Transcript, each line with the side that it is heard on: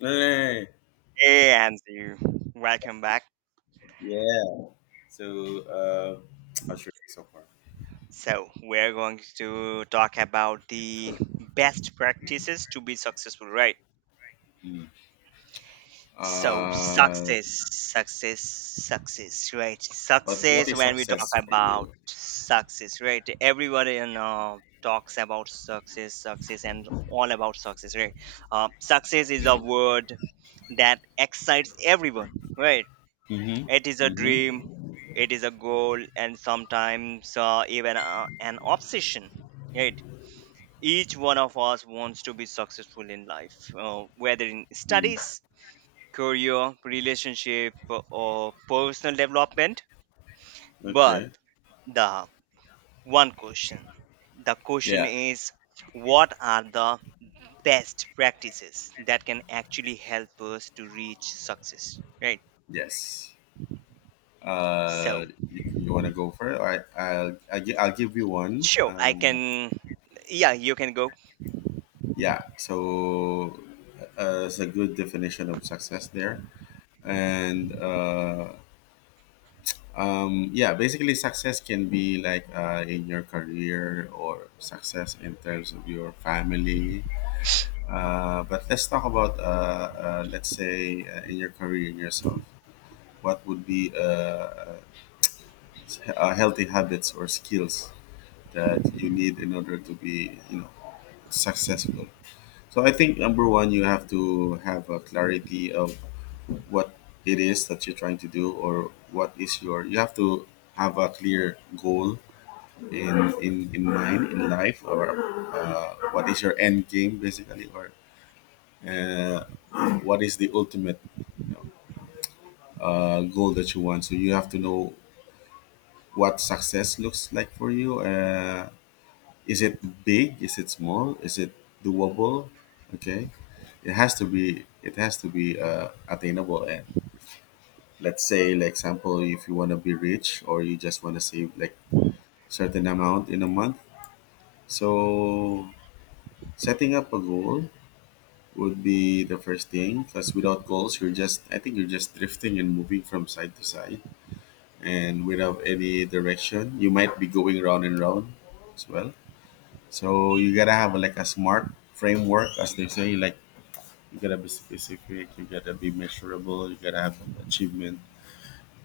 left: Eh,
right: Hey, welcome back.
left: yeah. So, uh, how should we so far?
right: So, we're going to talk about the best practices to be successful, right? So,
left: Uh,
right: success, success, success, right?
left: but what
right: Success,
left: is
right: when we talk
left: success for
right: about
left: you?
right: success, right? Everybody in talks about success, success, and all about success, right? Success is a word that excites everyone, right?
left: Mm-hmm.
right: It is a
left: Mm-hmm.
right: dream, it is a goal, and sometimes even an obsession. Right? Each one of us wants to be successful in life, whether in
left: Mm.
right: studies, career, relationship, or personal development. But
left: Okay.
right: the one question the question
left: Yeah.
right: is, what are the best practices that can actually help us to reach success? Right?
left: Yes.
right: So,
left: Uh, you want to go for it? All right. I'll give you one.
right: sure, I can. Yeah, you can go.
left: Yeah. So, it's a good definition of success there. And, yeah Basically success can be like in your career or success in terms of your family, but let's talk about let's say in your career in yourself. What would be uh, healthy habits or skills that you need in order to be, you know, successful? So I think number one, you have to have a clarity of what it is that you're trying to do, or what is your. You have to have a clear goal in mind in life, or what is your end game basically, or uh, what is the ultimate, you know, goal that you want. So you have to know what success looks like for you. Uh, is it big, is it small, is it doable? Okay, it has to be, it has to be attainable. And let's say, like, example, if you want to be rich, or you just want to save like certain amount in a month. So setting up a goal would be the first thing, because without goals you're just, I think you're just drifting and moving from side to side, and without any direction, you might be going round and round as well. So you gotta have like a smart framework, as they say. Like, you gotta be specific, you gotta be measurable, you gotta have achievement,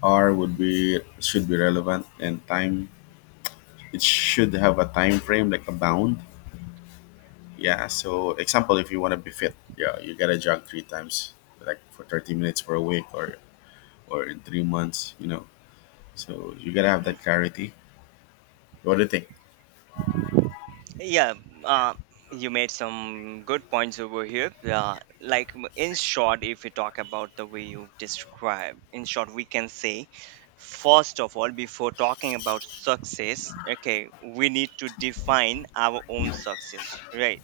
left: R would be, should be relevant, and time, it should have a time frame, like a bound. Yeah, so example, if you want to be fit, yeah, you gotta jog three times, like for 30 minutes for a week, or in 3 months, you know. So you gotta have
right: Mhm.
left: that clarity. What do you think?
right: Yeah, uh, you made some good points over here. Like, in short, if we talk about the way you describe, in short, we can say, first of all, before talking about success, okay, we need to define our own success, right?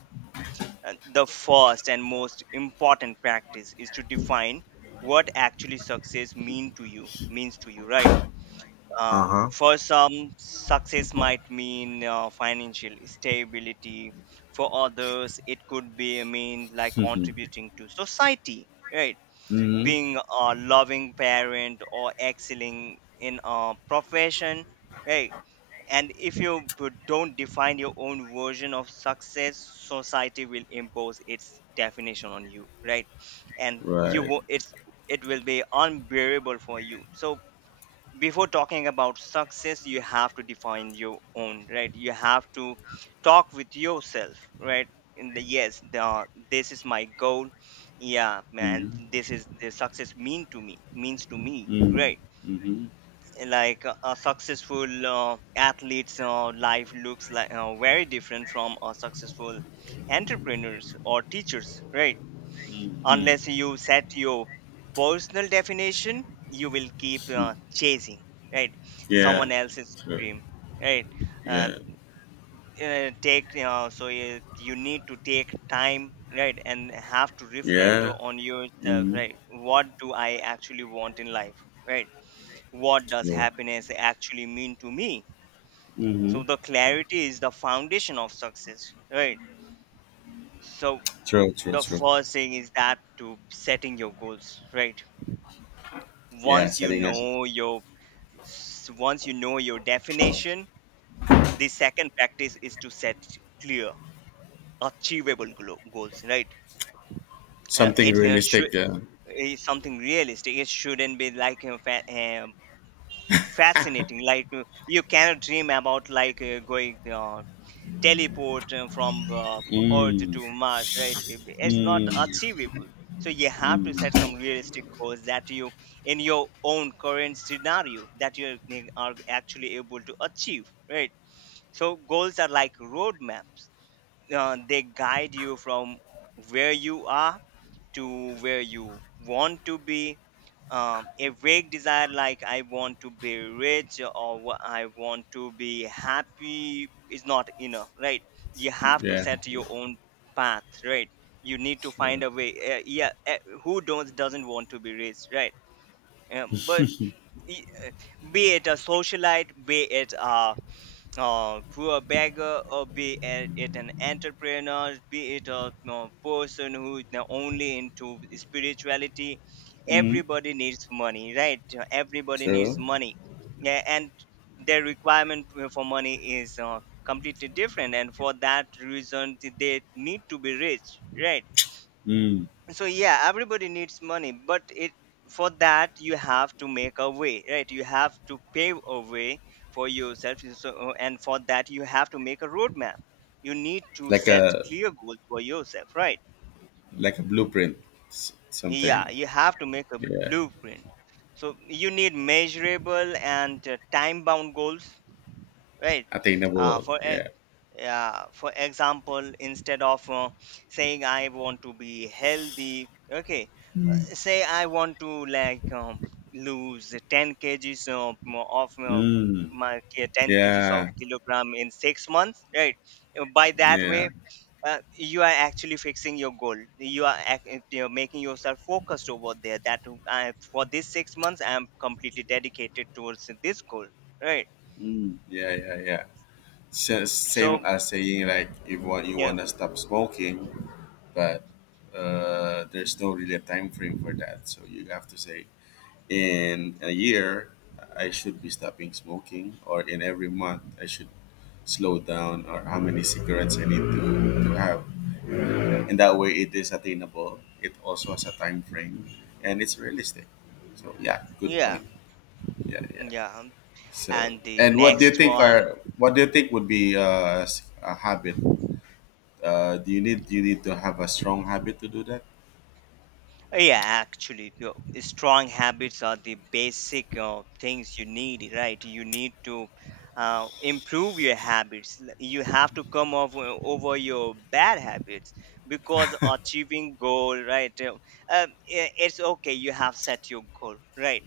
right: The first and most important practice is to define what actually success means to you, right.
left: Uh huh.
right: For some, success might mean financial stability. For others, it could be a mean like contributing to society, right?
left: Mm
right: Being a loving parent or excelling in a profession, right? And if you don't define your own version of success, society will impose its definition on you, right? And
left: hmm.
right: you
left: Right.
right: wo- it's it will be unbearable for you. So before talking about success you have to define your own, right? You have to talk with yourself, right? in the yes the This is my goal, yeah man,
left: Mm
right: this is the success means to me,
left: hmm.
right: right.
left: Mm
right: Like a successful athlete's life looks like very different from a successful entrepreneurs or teachers, right.
left: hmm.
right: Unless you set your personal definition you will keep
left: Hmm.
right: chasing, right,
left: Yeah.
right: someone else's
left: True.
right: dream, right. uh,
left: Yeah.
right: so you need to take time, right, and have to reflect
left: Yeah.
right: on yourself,
left: Mm hmm.
right: right. What do I actually want in life, right? What does
left: True.
right: happiness actually mean to me?
left: Mm hmm.
right: So the clarity is the foundation of success, right? So
left: True, true,
right: the
left: true.
right: first thing is that to setting your goals, right.
left: Yeah,
right: once you
left: setting us
right: know your Once you know your definition, the second practice is to set clear achievable goals, right.
left: something
right: It should
left: realistic. Yeah.
right: is something realistic. It shouldn't be like fascinating, like you cannot dream about like going teleport from Earth
left: Mm.
right: to Mars, right? It's not
left: Mm.
right: achievable. So you have to set some
left: Mm.
right: realistic goals that you, in your own current scenario, that you are actually able to achieve, right? So goals are like roadmaps. They guide you from where you are to where you want to be. A vague desire like I want to be rich, or I want to be happy, is not enough, right. You have to
left: Yeah.
right: set your own path, right. You need to find
left: True.
right: a way. Yeah, who don't doesn't want to be rich, right? But i- be it a socialite, be it a to a beggar, or be a- it an entrepreneur, be it a, person who is now only into spirituality,
left: Mm.
right: everybody needs money, right? Everybody needs
left: True.
right: money, yeah, and their requirement for money is completely different, and for that reason, they need to be rich, right?
left: Mm.
right: So yeah, everybody needs money, but it for that you have to make a way, right. You have to pave a way for yourself. So, and for that you have to make a roadmap. You need to
left: Like
right: set
left: a
right: clear goals for yourself, right.
left: like a blueprint, s- something.
right: Yeah, you have to make a
left: Yeah.
right: blueprint. So you need measurable and time bound goals, right. uh,
left: Attainable,
right: for e-
left: yeah.
right: yeah, for example, instead of saying I want to be healthy, okay, say I want to, like, lose of uh,
left: Mm.
right: 10 kgs of
left: Yeah.
right: kilogram in 6 months, right? By that
left: Yeah.
right: way, you are actually fixing your goal. You're making yourself focused over there. That I, for this 6 months, I am completely dedicated towards this goal, right?
left: Mm. Yeah. Yeah. Yeah. So, same
right: So
left: as saying like, if want you
right: yeah,
left: wanna stop smoking, but there's no really a time frame for that. So you have to say, in a year I should be stopping smoking, or in every month I should slow down, or how many cigarettes I need to have. And that way it is attainable. It also has a time frame, and it's realistic. So yeah, good
right: yeah,
left: point. Yeah. Yeah.
right: yeah.
left: So,
right: And the
left: and what do you
right: next
left: think
right: one.
left: are, what do you think would be a habit? Do you need to have a strong habit to do that?
right: Oh, yeah, actually, strong habits are the basic things you need, right? You need to improve your habits. You have to come over your bad habits, because achieving goal, right? It's okay. You have set your goal, right?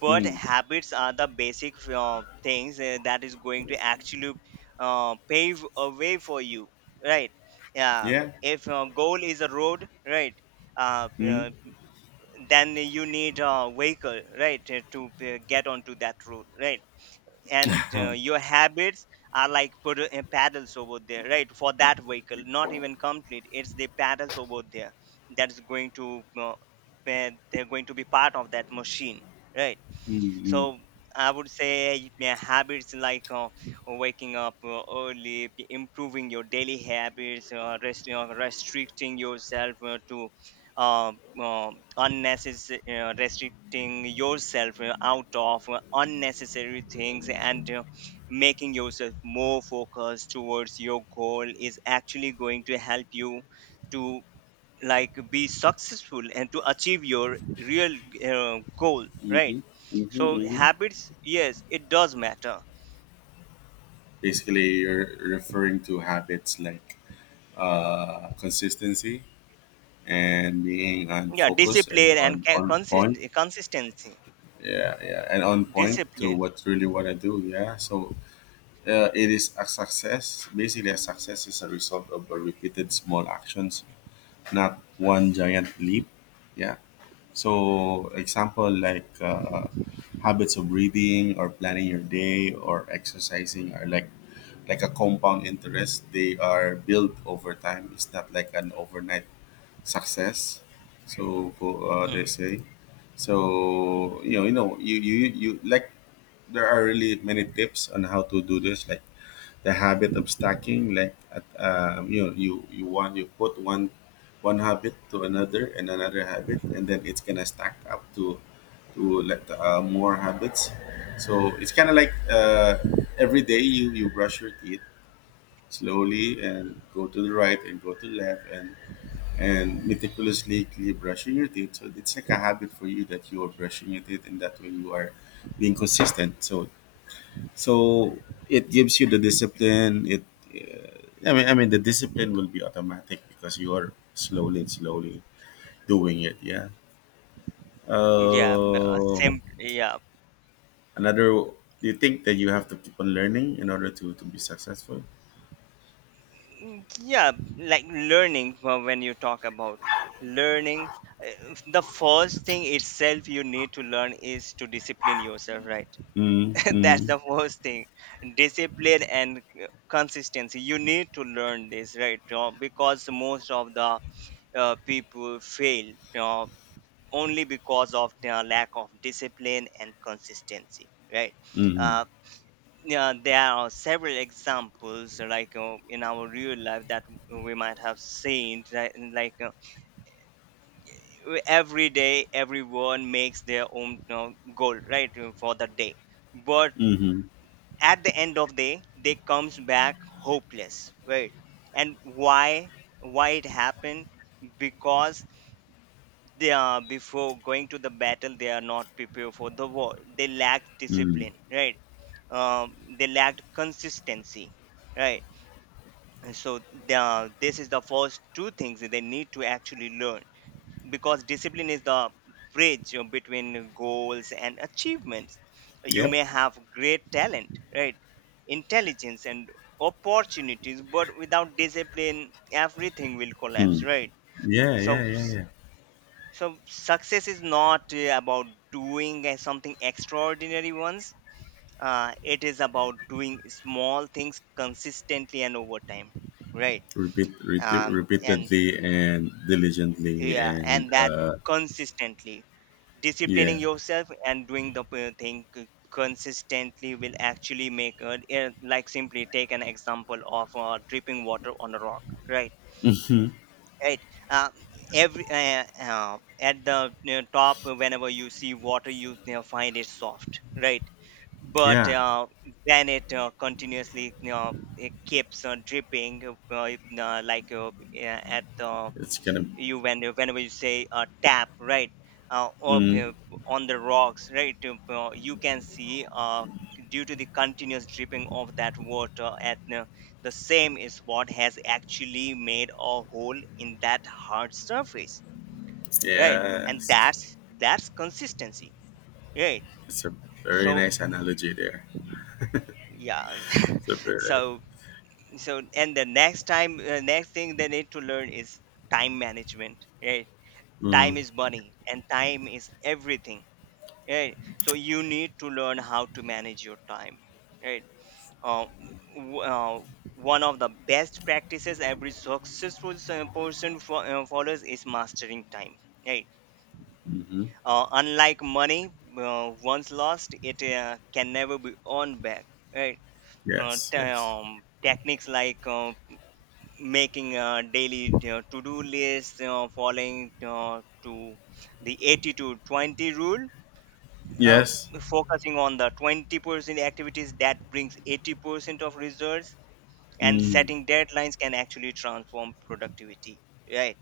right: But
left: Mm.
right: habits are the basic things that is going to actually pave a way for you, right? Yeah.
left: Yeah.
right: If goal is a road, right? uh,
left: Mm.
right: uh, then you need a vehicle, right, to get onto that road, right, and your habits are like paddles over there, right, for that vehicle. Not even complete, it's the paddles over there that's going to they're going to be part of that machine, right.
left: Mm-hmm.
right: So I would say my habits like waking up early, improving your daily habits, uh, uh, restricting yourself out of unnecessary things, and making yourself more focused towards your goal is actually going to help you to, like, be successful and to achieve your real goal, right?
left: Mm-hmm.
right: So
left: Mm-hmm.
right: habits, yes, it does matter.
left: Basically, you're referring to habits like consistency and being on
right: Yeah,
left: focus and
right: discipline and
left: on on point.
right: consistency.
left: Yeah, yeah, and on point to
right: Discipline.
left: what really want to do. Yeah, so it is a success. Basically, a success is a result of a repeated small actions, not one giant leap. Yeah. So, example like habits of breathing or planning your day or exercising are like a compound interest. They are built over time. It's not like an overnight success. So they
right: Mm.
left: say. So you know, you know, you like, there are really many tips on how to do this, like the habit of stacking, like at, you know, you want, you put one habit to another and another habit, and then it's gonna stack up to like more habits. So it's kind of like, every day you brush your teeth slowly and go to the right and go to the left, and meticulously clean brushing your teeth, so it's like a habit for you that you are brushing your teeth, and that way you are being consistent. So so it gives you the discipline. It uh, i mean i mean the discipline will be automatic, because you are slowly and slowly doing it, yeah.
right: Yeah,
left: uh,
right: yeah.
left: Another, do you think that you have to keep on learning in order to be successful?
right: Mm, yeah. Like learning. When you talk about learning, the first thing itself you need to learn is to discipline yourself. Right.
left: Mm
right: That's the
left: mm
right: first thing. Discipline and consistency. You need to learn this, right? Because most of the people fail. Uh, Only because of their lack of discipline and consistency, right.
left: mm
right: uh, yeah, there are several examples like in our real life that we might have seen, right? Like, every day everyone makes their own goal, right, for the day. But
left: mm
right: at the end of the day they comes back hopeless, right? And why it happened? Because they are before going to the battle they are not prepared for the war. They lacked
left: mm.
right: discipline, right. um, they lacked consistency, right. And so this is the first two things that they need to actually learn, because discipline is the bridge you between goals and achievements. You
left: Yep.
right: may have great talent, right, intelligence and opportunities, but without discipline everything will collapse,
left: Hmm.
right: right.
left: Yeah yeah
right: so
left: yeah yeah.
right: so success is not about doing something extraordinary once. It is about doing small things consistently and over time, right.
left: Repeat
right: And
left: repeatedly and diligently,
right: Yeah,
left: and
right: and that
left: uh,
right: consistently
left: yeah.
right: disciplining yourself and doing the thing consistently will actually like simply take an example of dripping water on a rock, right. Right. uh, every At the, top, whenever you see water you, find it soft, right, but
left: Yeah,
right: then it continuously, it keeps dripping, like, yeah, at the
left: it's gonna
right: you when you whenever you say a tap, right, up
left: mm,
right: on the rocks, right. You can see, due to the continuous dripping of that water, at the same is what has actually made a hole in that hard surface, right, and
left: yes.
right: that's consistency, right.
left: It's a very
right: So
left: nice analogy there.
right: yeah.
left: It's a very nice.
right: so so, and the next time next thing they need to learn is time management, right. Time
left: Mm,
right: is money and time is everything, right. So you need to learn how to manage your time, right. uh, w- uh, One of the best practices every successful person follows is mastering time, right. Unlike money, once lost it can never be earned back, right.
left: yes, yes,
right: Techniques like making a daily to-do list, following, to the 80 to 20 rule, uh,
left: yes.
right: focusing on the 20% activities that brings 80% of results, and
left: Mm,
right: setting deadlines can actually transform productivity, right.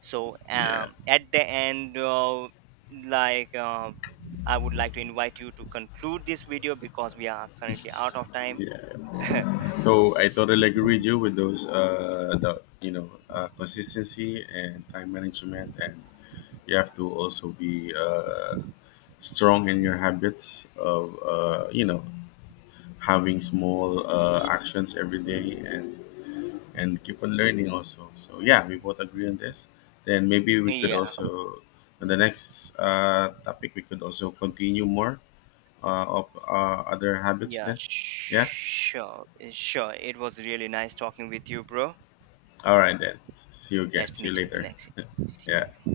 right: So
left: yeah,
right: at the end, like, I would like to invite you to conclude this video because we are currently out of time.
left: yeah. So I totally agree with you with those, the, you know, consistency and time management, and you have to also be strong in your habits of, you know, having small actions every day, and keep on learning also. So yeah, we both agree on this. Then maybe we could
right: Yeah.
left: also, on the next topic, we could also continue more of other habits
right: Yeah,
left: then. Yeah.
right: sure. Sure, it was really nice talking with you, bro.
left: All right then. See you again.
right: Let's
left: See you
right: meet in the
left: later.
right: next. See
left: yeah.
right: you.